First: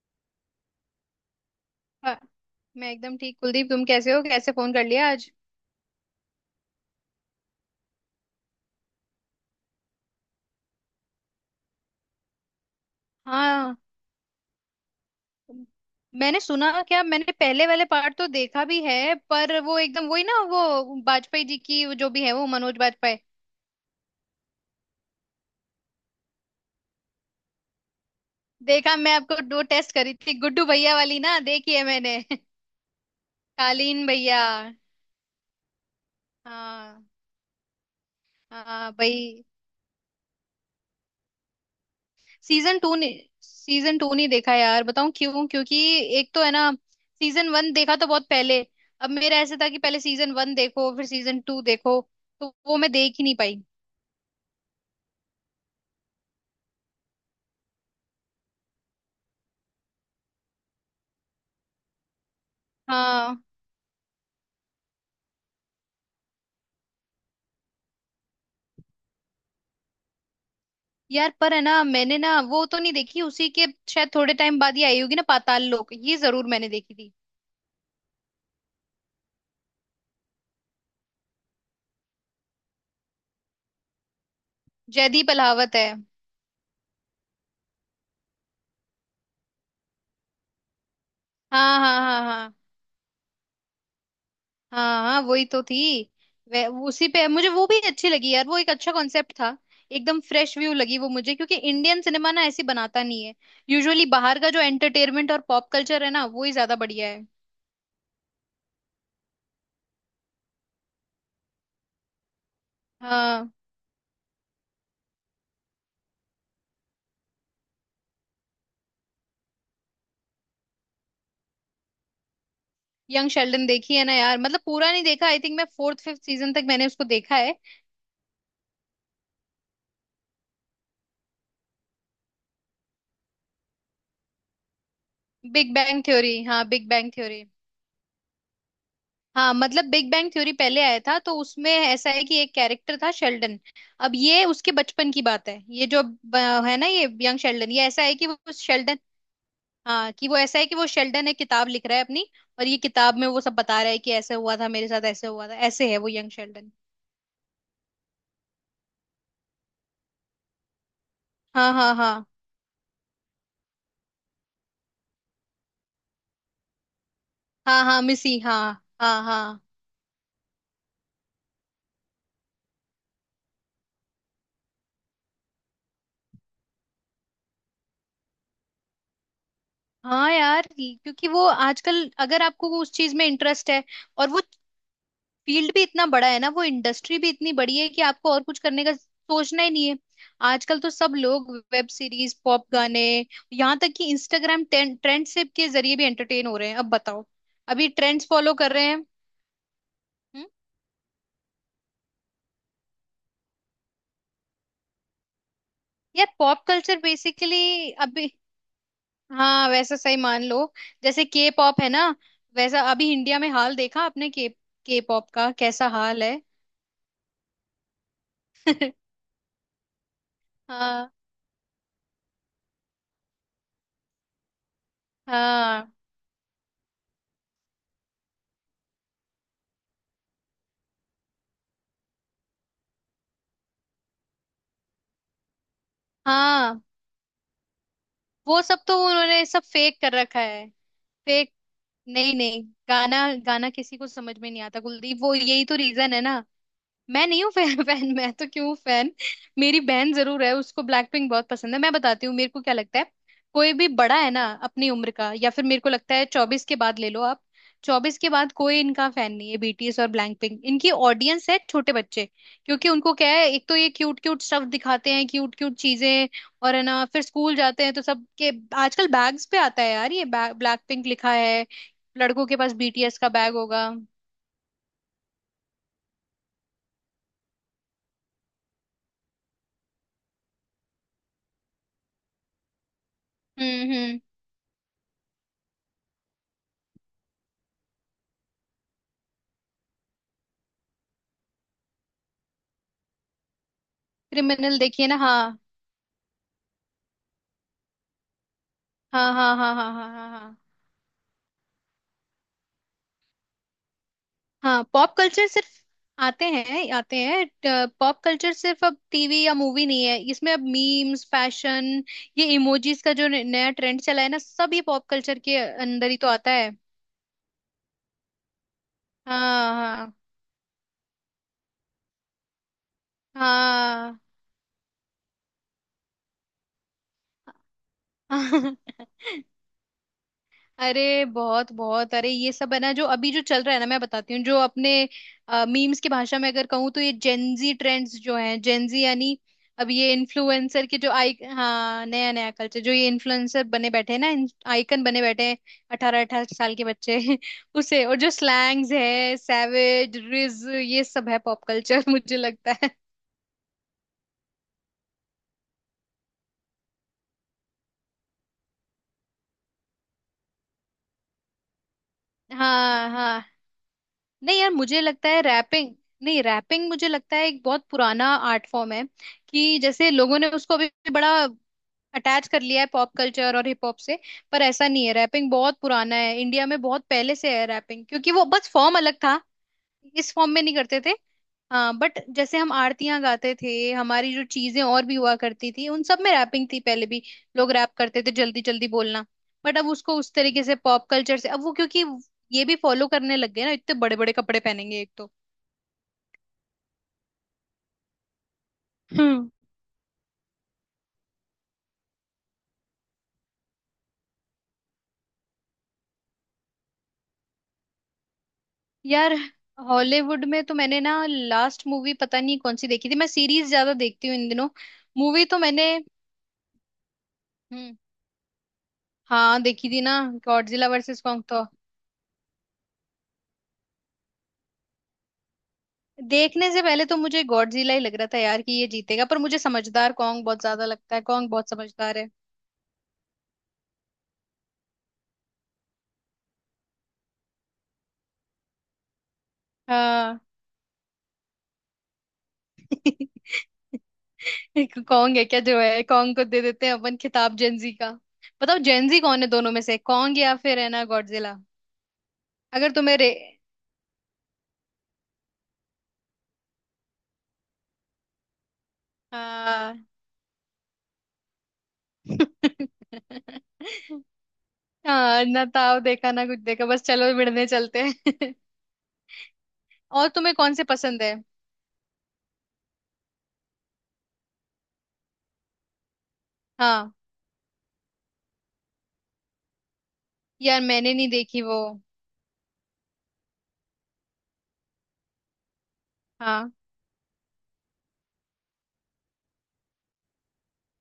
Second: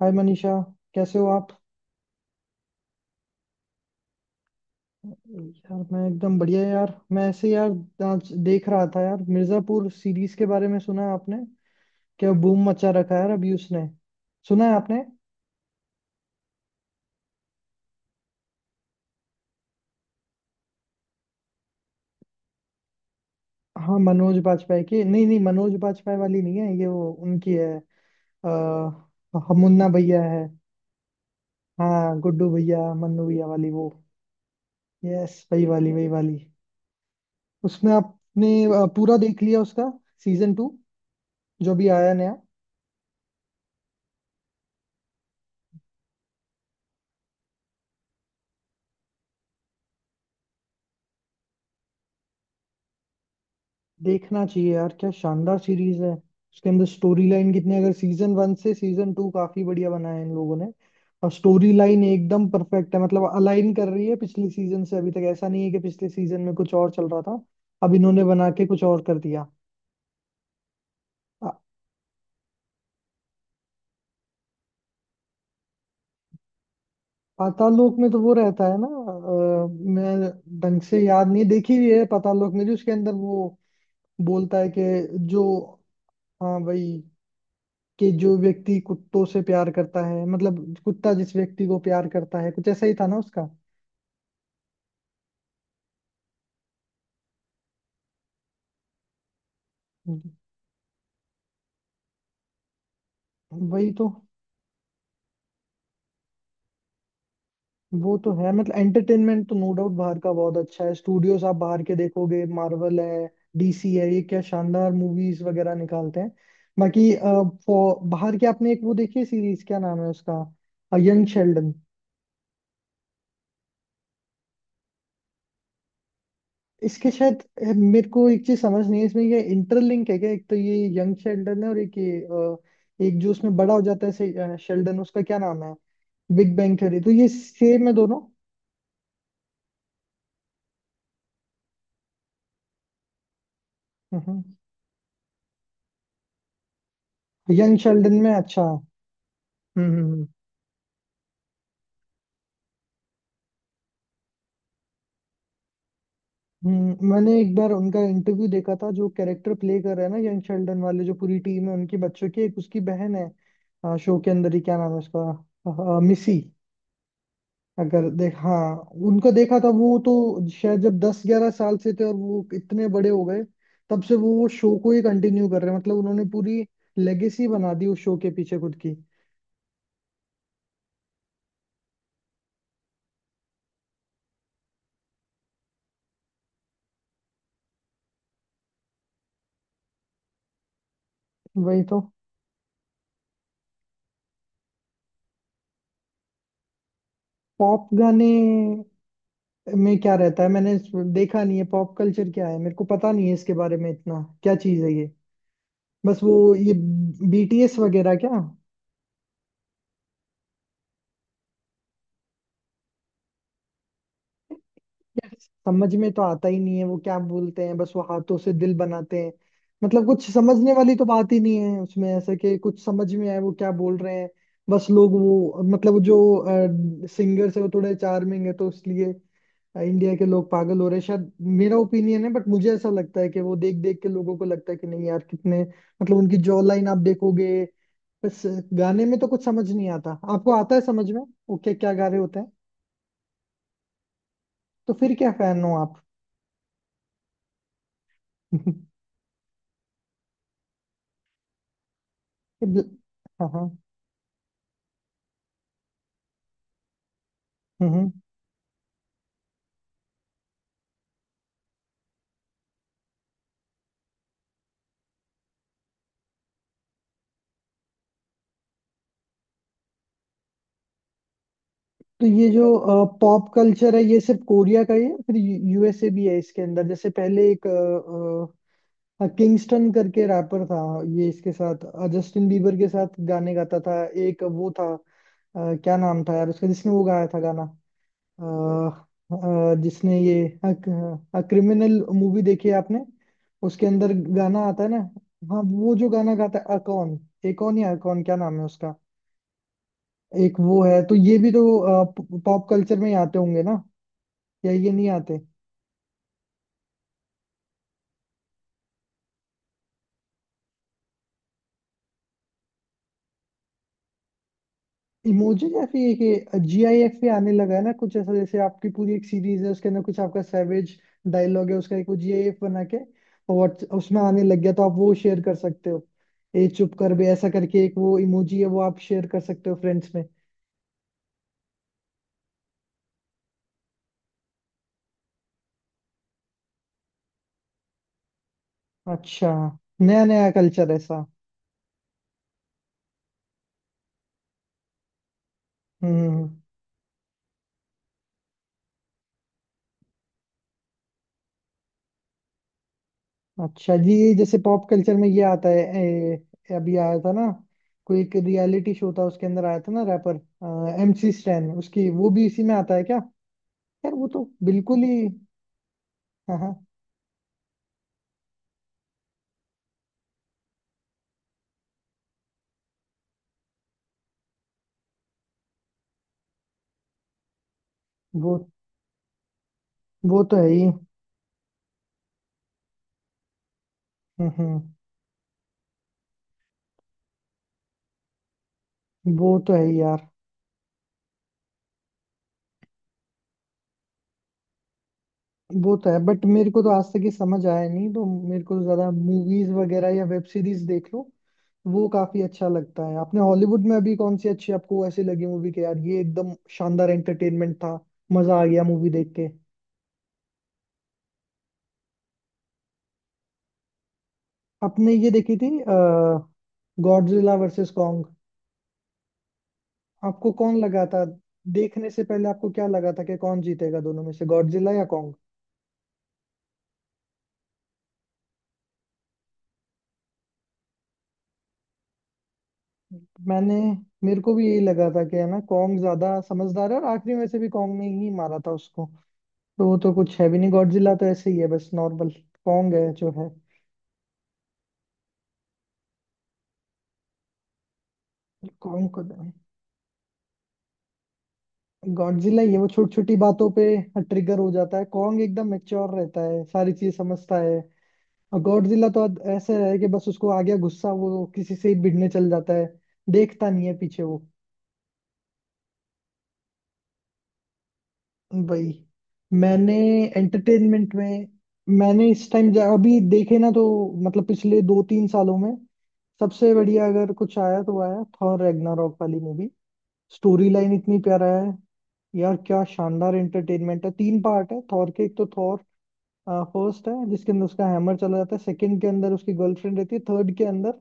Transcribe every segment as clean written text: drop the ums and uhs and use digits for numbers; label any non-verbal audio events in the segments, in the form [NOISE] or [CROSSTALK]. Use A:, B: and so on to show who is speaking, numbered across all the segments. A: हाय मनीषा, कैसे हो आप?
B: हाँ, मैं एकदम ठीक कुलदीप। तुम कैसे हो? कैसे फोन कर लिया आज?
A: यार, मैं एकदम बढ़िया। यार, मैं ऐसे यार आज देख रहा था। यार, मिर्जापुर सीरीज के बारे में सुना है आपने? क्या बूम मचा रखा है यार अभी
B: हाँ,
A: उसने। सुना है आपने?
B: मैंने सुना। क्या मैंने पहले वाले पार्ट तो देखा भी है पर वो एकदम वही ना, वो वाजपेयी जी की, वो जो भी है वो मनोज वाजपेयी।
A: हाँ, मनोज बाजपेयी की नहीं, नहीं मनोज बाजपेयी वाली नहीं है ये, वो उनकी है।
B: देखा, मैं आपको
A: आ,
B: दो
A: मुन्ना
B: टेस्ट करी
A: भैया
B: थी,
A: है।
B: गुड्डू भैया वाली ना? देखी है
A: हाँ,
B: मैंने [LAUGHS]
A: गुड्डू भैया, मन्नू भैया वाली वो।
B: कालीन भैया।
A: यस, वही वाली वही वाली।
B: हाँ।
A: उसमें आपने
B: हाँ
A: पूरा देख
B: भाई।
A: लिया उसका सीजन टू, जो भी आया नया?
B: सीजन टू ने सीजन टू नहीं देखा यार। बताऊं क्यों? क्योंकि एक तो है ना, सीजन वन देखा तो बहुत पहले। अब मेरा ऐसे था कि पहले सीजन वन देखो फिर सीजन टू देखो, तो वो मैं देख ही नहीं पाई।
A: देखना चाहिए यार, क्या शानदार सीरीज है। उसके अंदर स्टोरी लाइन कितनी, अगर सीजन वन से सीजन टू काफी बढ़िया बनाया है इन लोगों ने। और स्टोरी लाइन एकदम परफेक्ट है, मतलब
B: हाँ।
A: अलाइन कर रही है पिछले सीजन से। अभी तक ऐसा नहीं है कि पिछले सीजन में कुछ और चल रहा था, अब इन्होंने बना के कुछ और कर दिया।
B: यार
A: आ-
B: पर है ना, मैंने ना वो तो नहीं देखी, उसी के शायद थोड़े टाइम बाद ही आई होगी ना पाताल लोक, ये जरूर मैंने देखी थी।
A: पाताल लोक में तो वो रहता है ना। मैं ढंग से याद नहीं, देखी हुई है पाताल लोक। में जो उसके अंदर वो बोलता है कि
B: जयदीप
A: जो,
B: अहलावत है।
A: हाँ भाई, कि जो व्यक्ति कुत्तों से प्यार करता है, मतलब कुत्ता जिस व्यक्ति
B: हाँ
A: को
B: हाँ
A: प्यार
B: हाँ
A: करता है,
B: हाँ।
A: कुछ ऐसा ही था ना उसका।
B: हाँ हाँ, वही तो थी। वह उसी पे मुझे वो भी अच्छी लगी यार। वो एक अच्छा कॉन्सेप्ट था। एकदम फ्रेश व्यू लगी वो मुझे, क्योंकि इंडियन सिनेमा ना ऐसी बनाता नहीं है।
A: वही
B: यूजुअली
A: तो।
B: बाहर का जो एंटरटेनमेंट और पॉप कल्चर है ना, वो ही ज्यादा बढ़िया है।
A: वो तो है, मतलब एंटरटेनमेंट तो नो डाउट बाहर का बहुत अच्छा है। स्टूडियोज आप बाहर के देखोगे, मार्वल है,
B: हाँ।
A: डीसी है, ये क्या शानदार मूवीज वगैरह निकालते हैं। बाकी बाहर के आपने एक वो देखी सीरीज, क्या नाम है उसका, यंग शेल्डन?
B: यंग शेल्डन देखी है ना यार। मतलब पूरा नहीं देखा। आई थिंक मैं फोर्थ फिफ्थ सीजन तक मैंने उसको
A: इसके
B: देखा
A: शायद
B: है।
A: मेरे को एक चीज समझ नहीं है इसमें, ये इंटरलिंक है क्या? एक तो ये यंग शेल्डन है, और एक ये एक जो उसमें बड़ा हो जाता है शेल्डन, उसका क्या नाम है?
B: Big Bang Theory.
A: बिग
B: हाँ,
A: बैंग
B: बिग
A: थ्योरी तो
B: बैंग
A: ये
B: थ्योरी।
A: सेम है दोनों?
B: हाँ, मतलब बिग बैंग थ्योरी पहले आया था तो उसमें ऐसा है कि एक कैरेक्टर था शेल्डन। अब
A: हम्म,
B: ये उसके बचपन की बात है, ये जो है ना, ये यंग शेल्डन।
A: यंग
B: ये ऐसा
A: शेल्डन
B: है कि
A: में।
B: वो
A: अच्छा। हम्म।
B: शेल्डन। हाँ
A: हम्म।
B: कि, वो ऐसा है कि वो शेल्डन है, किताब लिख रहा है अपनी। और ये किताब में वो सब बता रहा है कि ऐसे हुआ था मेरे साथ, ऐसे हुआ था, ऐसे है वो यंग शेल्डन।
A: मैंने एक बार उनका इंटरव्यू देखा था, जो कैरेक्टर प्ले कर रहे हैं ना यंग शेल्डन वाले, जो पूरी टीम
B: हाँ
A: है
B: हाँ
A: उनकी
B: हाँ
A: बच्चों की, एक उसकी बहन है। शो के अंदर ही क्या नाम है उसका? अ, मिसी।
B: हाँ। हाँ
A: अगर देख,
B: मिसी,
A: हाँ।
B: हाँ हाँ।
A: उनको देखा
B: हाँ
A: था, वो तो शायद जब 10-11 साल से थे, और वो इतने बड़े हो गए। तब से वो शो को ही कंटिन्यू कर रहे हैं। मतलब उन्होंने पूरी लेगेसी बना दी उस शो के पीछे खुद की।
B: हाँ। यार क्योंकि वो आजकल, अगर आपको वो उस चीज में इंटरेस्ट है, और वो फील्ड भी इतना बड़ा है ना, वो इंडस्ट्री भी इतनी बड़ी है कि आपको और कुछ करने का सोचना ही नहीं है। आजकल तो सब लोग
A: वही
B: वेब
A: तो।
B: सीरीज, पॉप गाने, यहाँ तक कि इंस्टाग्राम ट्रेंड से के जरिए भी एंटरटेन हो रहे हैं। अब बताओ,
A: पॉप
B: अभी ट्रेंड्स
A: गाने
B: फॉलो कर रहे हैं।
A: में क्या रहता
B: हम्म?
A: है? देखा नहीं है। पॉप कल्चर क्या है, मेरे को पता नहीं है इसके बारे में, इतना क्या चीज है ये? बस
B: यार
A: वो
B: पॉप
A: ये
B: कल्चर
A: बीटीएस
B: बेसिकली
A: वगैरह क्या?
B: अभी हाँ वैसा सही मान लो। जैसे के पॉप है ना, वैसा अभी इंडिया में हाल देखा आपने? के पॉप
A: यार,
B: का कैसा
A: समझ में तो
B: हाल है।
A: आता ही नहीं है वो क्या बोलते हैं। बस वो हाथों से दिल
B: [LAUGHS]
A: बनाते हैं। मतलब कुछ समझने वाली तो
B: हाँ
A: बात ही नहीं है उसमें, ऐसा कि कुछ समझ में आए वो क्या बोल रहे हैं। बस लोग वो,
B: हाँ
A: मतलब जो सिंगर्स है वो थोड़े चार्मिंग है तो इसलिए इंडिया के लोग पागल हो रहे हैं शायद। मेरा ओपिनियन है, बट मुझे ऐसा लगता है कि वो देख देख के लोगों को लगता है कि नहीं यार कितने, मतलब उनकी जॉ
B: हाँ।
A: लाइन आप देखोगे। बस।
B: वो सब तो
A: गाने में तो
B: उन्होंने
A: कुछ
B: सब
A: समझ नहीं
B: फेक कर
A: आता,
B: रखा
A: आपको
B: है।
A: आता है समझ में?
B: फेक।
A: ओके, क्या गा रहे
B: नहीं
A: होते हैं।
B: नहीं। गाना। गाना किसी को समझ में नहीं आता
A: तो फिर
B: कुलदीप,
A: क्या
B: वो
A: फैन
B: यही
A: हो
B: तो
A: आप?
B: रीजन है ना। मैं नहीं हूँ फैन फैन [LAUGHS] मैं तो क्यों
A: [LAUGHS]
B: फैन? मेरी बहन जरूर है, उसको ब्लैक पिंक बहुत पसंद है। मैं बताती हूँ मेरे को
A: ये
B: क्या
A: ब्ल-
B: लगता है।
A: हाँ हाँ।
B: कोई भी बड़ा है ना अपनी उम्र का, या फिर मेरे को लगता है 24 के बाद ले लो आप।
A: हम्म हम्म।
B: 24 के बाद कोई इनका फैन नहीं है। बीटीएस और ब्लैक पिंक इनकी ऑडियंस है छोटे बच्चे। क्योंकि उनको क्या है, एक तो ये क्यूट क्यूट स्टफ दिखाते हैं, क्यूट क्यूट चीजें। और है ना, फिर स्कूल जाते हैं तो सब के आजकल बैग्स पे आता है यार ये ब्लैक पिंक लिखा है।
A: तो
B: लड़कों
A: ये
B: के
A: जो
B: पास बीटीएस का
A: पॉप
B: बैग होगा।
A: कल्चर है, ये सिर्फ कोरिया का ही है, फिर यूएसए भी है इसके अंदर। जैसे पहले एक किंगस्टन करके रैपर था, ये इसके साथ, जस्टिन बीबर के साथ गाने गाता था।
B: हम्म।
A: एक वो था, क्या नाम था यार उसका, जिसने वो गाया था गाना, जिसने ये क्रिमिनल मूवी देखी है आपने? उसके अंदर गाना
B: क्रिमिनल
A: आता है ना।
B: देखिए ना। हाँ
A: हाँ, वो जो गाना गाता है अकॉन, एकॉन या अकॉन, क्या नाम है उसका।
B: हाँ हाँ हाँ हाँ हाँ हाँ।
A: एक
B: हाँ
A: वो है, तो ये भी तो पॉप कल्चर में ही आते होंगे ना, या
B: हाँ।
A: ये नहीं
B: पॉप
A: आते?
B: कल्चर सिर्फ आते हैं, आते हैं। पॉप कल्चर सिर्फ अब टीवी या मूवी नहीं है, इसमें अब मीम्स, फैशन, ये इमोजीज का जो नया ट्रेंड चला है ना, सब ये पॉप कल्चर के
A: इमोजी या फिर
B: अंदर ही तो आता
A: एक
B: है।
A: जीआईएफ भी आने लगा है ना, कुछ ऐसा जैसे आपकी पूरी एक सीरीज है, उसके अंदर
B: हाँ
A: कुछ आपका सैवेज डायलॉग है, उसका एक वो जीआईएफ बना के, और
B: हाँ
A: उसमें आने लग गया, तो आप वो शेयर कर सकते हो। ए चुप कर बे ऐसा करके, एक वो इमोजी है
B: हाँ।
A: वो
B: [LAUGHS]
A: आप शेयर कर सकते हो फ्रेंड्स में।
B: अरे बहुत बहुत, अरे ये सब है ना जो अभी जो चल रहा है ना, मैं बताती हूँ जो अपने मीम्स की भाषा में अगर कहूँ तो, ये जेनजी ट्रेंड्स जो हैं, जेनजी यानी
A: अच्छा।
B: अब ये
A: नया नया
B: इन्फ्लुएंसर
A: कल्चर
B: के जो
A: ऐसा।
B: आई, हाँ, नया नया कल्चर। जो ये इन्फ्लुएंसर बने बैठे हैं ना, आइकन बने बैठे हैं।
A: हम्म
B: अठारह
A: हम्म,
B: अठारह
A: हम्म।
B: साल के बच्चे [LAUGHS] उसे और जो स्लैंग्स है, सैवेज, रिज, ये सब है पॉप कल्चर [LAUGHS] मुझे लगता है।
A: अच्छा जी, ये जैसे पॉप कल्चर में ये आता है, अभी आया था ना कोई एक रियलिटी शो, था उसके अंदर आया था ना, रैपर एमसी स्टैन, उसकी वो भी इसी में आता है
B: हाँ
A: क्या?
B: हाँ।
A: यार वो तो
B: नहीं यार, मुझे
A: बिल्कुल ही।
B: लगता है रैपिंग, नहीं
A: हाँ हाँ।
B: रैपिंग मुझे लगता है एक बहुत पुराना आर्ट फॉर्म है। कि जैसे लोगों ने उसको अभी भी बड़ा अटैच कर लिया है पॉप कल्चर और हिप हॉप से, पर ऐसा नहीं है। रैपिंग बहुत पुराना है, इंडिया में बहुत पहले से है रैपिंग, क्योंकि वो
A: वो।
B: बस फॉर्म अलग था, इस
A: वो
B: फॉर्म
A: तो
B: में
A: है
B: नहीं
A: ही।
B: करते थे। हाँ बट जैसे हम आरतियां गाते थे, हमारी जो
A: हम्म
B: चीजें
A: हम्म,
B: और भी हुआ करती थी, उन सब में रैपिंग थी पहले भी। लोग रैप करते थे, जल्दी जल्दी बोलना।
A: वो तो
B: बट
A: है
B: अब
A: ही
B: उसको
A: यार।
B: उस तरीके से पॉप कल्चर से, अब वो क्योंकि ये भी फॉलो करने लग गए ना, इतने बड़े बड़े कपड़े पहनेंगे एक तो।
A: वो तो है, बट मेरे को तो आज तक ये समझ आया नहीं। तो मेरे को ज्यादा
B: हम्म।
A: मूवीज वगैरह या वेब सीरीज देख लो, वो काफी अच्छा लगता है। आपने हॉलीवुड में अभी कौन सी अच्छी आपको ऐसी लगी मूवी के यार ये एकदम शानदार एंटरटेनमेंट था, मजा आ गया मूवी देख
B: यार
A: के?
B: हॉलीवुड में तो मैंने ना लास्ट मूवी पता नहीं कौन सी देखी थी, मैं सीरीज ज्यादा देखती हूँ इन दिनों।
A: आपने ये
B: मूवी
A: देखी
B: तो
A: थी,
B: मैंने
A: गॉडजिला वर्सेस
B: हम्म
A: कॉन्ग?
B: हाँ देखी थी ना।
A: आपको कौन
B: गॉडजिला
A: लगा
B: वर्सेस
A: था?
B: कॉन्ग।
A: देखने से पहले आपको क्या लगा था कि कौन जीतेगा दोनों में से, गॉडजिला या कॉन्ग?
B: देखने से पहले तो मुझे गॉडजिला ही लग रहा था यार कि ये जीतेगा, पर मुझे समझदार कॉन्ग बहुत ज्यादा लगता है, कॉन्ग बहुत समझदार है।
A: मैंने, मेरे को भी यही लगा था कि है ना कॉन्ग ज्यादा समझदार है, और आखिरी में से भी कॉन्ग ने ही मारा था उसको। तो वो तो कुछ
B: हाँ
A: है भी नहीं, गॉडजिला तो ऐसे ही है, बस नॉर्मल। कॉन्ग है जो है।
B: [LAUGHS] एक कॉन्ग है क्या जो है, कॉन्ग को दे देते हैं अपन खिताब जेंजी का। बताओ
A: कॉन्ग
B: जेंजी
A: को।
B: कौन है दोनों में से, कॉन्ग या फिर है ना गॉडजिला?
A: गॉडजिला ये वो
B: अगर
A: छोटी
B: तुम्हें रे
A: छोटी बातों पे ट्रिगर हो जाता है, कॉन्ग एकदम मेच्योर रहता है, सारी चीज समझता है। और गॉडजिला तो अब ऐसा है
B: हाँ
A: कि बस उसको आ गया गुस्सा, वो किसी से ही भिड़ने चल जाता है, देखता नहीं है पीछे
B: [LAUGHS]
A: वो।
B: हाँ ना, ताव देखा ना कुछ देखा, बस चलो मिलने चलते हैं।
A: भाई। मैंने
B: [LAUGHS] और तुम्हें कौन से
A: एंटरटेनमेंट
B: पसंद है?
A: में, मैंने इस टाइम अभी देखे ना तो, मतलब पिछले 2-3 सालों में सबसे बढ़िया
B: हाँ
A: अगर कुछ आया, तो आया थॉर रैग्नारॉक वाली मूवी। स्टोरी
B: यार
A: लाइन
B: मैंने
A: इतनी
B: नहीं
A: प्यारा
B: देखी
A: है।
B: वो।
A: यार, क्या शानदार एंटरटेनमेंट है। तीन पार्ट है थॉर के, एक तो थॉर
B: हाँ।
A: फर्स्ट है, जिसके अंदर उसका हैमर चला जाता है, सेकंड के अंदर उसकी गर्लफ्रेंड रहती है, थर्ड के अंदर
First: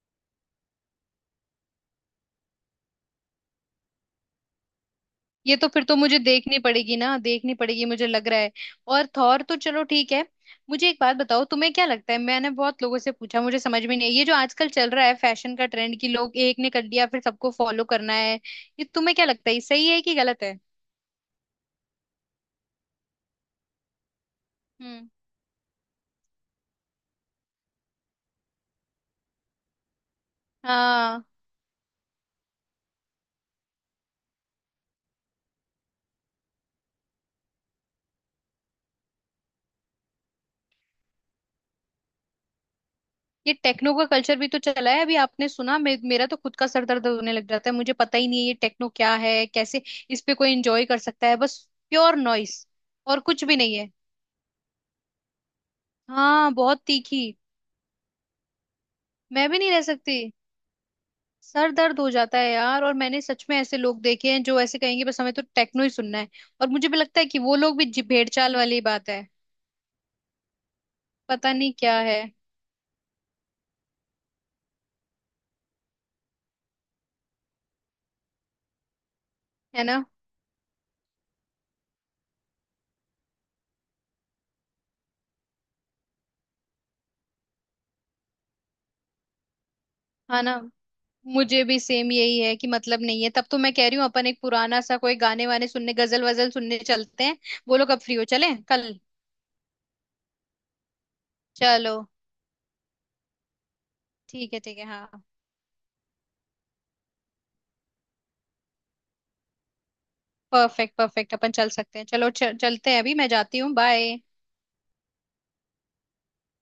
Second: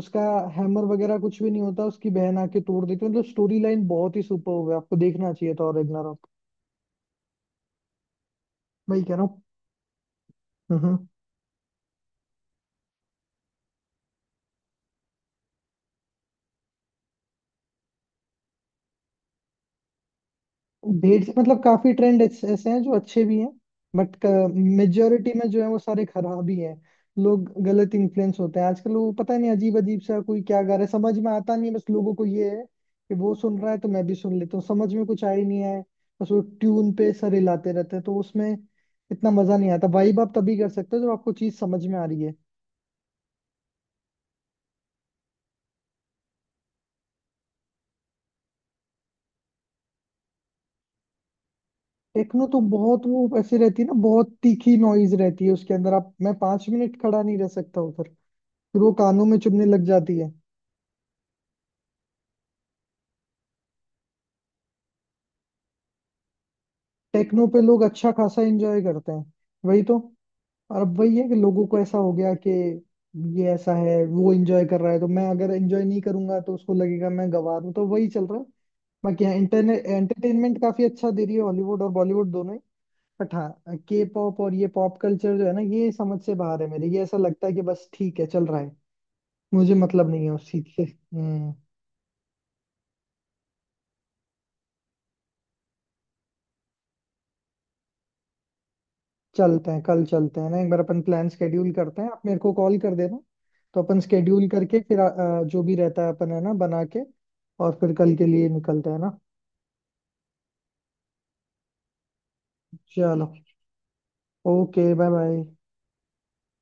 A: उसका हैमर वगैरह कुछ भी नहीं होता, उसकी बहन आके तोड़ देती है। मतलब स्टोरी लाइन बहुत ही सुपर है, आपको देखना चाहिए
B: ये
A: था
B: तो
A: और
B: फिर तो मुझे
A: रेगनारॉक।
B: देखनी पड़ेगी ना, देखनी पड़ेगी मुझे लग रहा है।
A: वही
B: और
A: कह रहा हूँ।
B: थॉर तो चलो ठीक है। मुझे
A: हम्म।
B: एक बात बताओ, तुम्हें क्या लगता है? मैंने बहुत लोगों से पूछा, मुझे समझ में नहीं है ये जो आजकल चल रहा है फैशन का ट्रेंड, कि लोग एक ने कर लिया फिर सबको फॉलो करना है। ये तुम्हें क्या लगता है, ये सही है कि गलत है?
A: ढेर से, मतलब काफी ट्रेंड ऐसे ऐसे हैं जो अच्छे भी हैं, बट
B: हम्म।
A: मेजोरिटी में जो है वो सारे खराब ही हैं। लोग गलत इन्फ्लुएंस होते हैं आजकल। वो पता नहीं अजीब अजीब सा कोई क्या गा रहा है, समझ
B: हाँ।
A: में आता नहीं है, बस लोगों को ये है कि वो सुन रहा है तो मैं भी सुन लेता हूँ, समझ में कुछ आ ही नहीं है। बस वो ट्यून पे सर हिलाते रहते हैं, तो उसमें इतना मजा नहीं आता। वाइब आप तभी कर सकते हो जब आपको चीज समझ में आ रही है।
B: ये टेक्नो का कल्चर भी तो चला है, अभी आपने सुना, मेरा तो खुद का सर दर्द होने लग जाता है, मुझे पता ही नहीं है ये टेक्नो क्या है, कैसे इस पे कोई एंजॉय कर सकता है। बस प्योर
A: टेक्नो तो
B: नॉइस
A: बहुत वो
B: और कुछ भी
A: ऐसे
B: नहीं
A: रहती है
B: है।
A: ना, बहुत तीखी नॉइज रहती है उसके अंदर, आप, मैं
B: हाँ
A: पांच
B: बहुत
A: मिनट खड़ा
B: तीखी।
A: नहीं रह सकता उधर। फिर वो कानों में
B: मैं भी
A: चुभने
B: नहीं रह
A: लग जाती
B: सकती,
A: है।
B: सर दर्द हो जाता है यार। और मैंने सच में ऐसे लोग देखे हैं जो ऐसे कहेंगे, बस हमें तो टेक्नो ही सुनना है। और मुझे भी लगता है कि
A: टेक्नो
B: वो
A: पे
B: लोग
A: लोग
B: भी
A: अच्छा खासा
B: भेड़चाल वाली
A: एंजॉय
B: ही बात
A: करते हैं।
B: है।
A: वही तो। और अब वही है कि
B: पता
A: लोगों
B: नहीं
A: को ऐसा
B: क्या
A: हो
B: है।
A: गया कि ये ऐसा है, वो एंजॉय कर रहा है, तो मैं अगर एंजॉय नहीं करूंगा तो उसको लगेगा मैं गंवार हूं, तो वही चल रहा है। बाकी हाँ,
B: है
A: इंटरनेट
B: ना।
A: एंटरटेनमेंट काफी अच्छा दे रही है, हॉलीवुड और बॉलीवुड दोनों ही। बट हाँ, के पॉप और ये पॉप कल्चर जो है ना, ये समझ से बाहर है मेरे। ये ऐसा लगता है कि बस ठीक है चल रहा है, मुझे मतलब नहीं है
B: हाँ
A: उस
B: ना।
A: चीज से। हम्म।
B: मुझे भी सेम यही है कि मतलब नहीं है, तब तो मैं कह रही हूँ अपन एक पुराना सा कोई गाने वाने सुनने, गजल वजल सुनने चलते हैं। बोलो कब फ्री हो, चले कल?
A: चलते हैं, कल चलते हैं ना, एक बार अपन प्लान स्केड्यूल
B: चलो
A: करते हैं, आप मेरे को कॉल कर देना। तो अपन स्केड्यूल
B: ठीक है, ठीक
A: करके
B: है।
A: फिर
B: हाँ
A: जो भी रहता है अपन है ना बना के, और फिर कल के लिए निकलते हैं ना।
B: परफेक्ट परफेक्ट, अपन चल सकते हैं। चलो चलते हैं अभी,
A: चलो,
B: मैं जाती हूँ, बाय।
A: Okay, bye bye.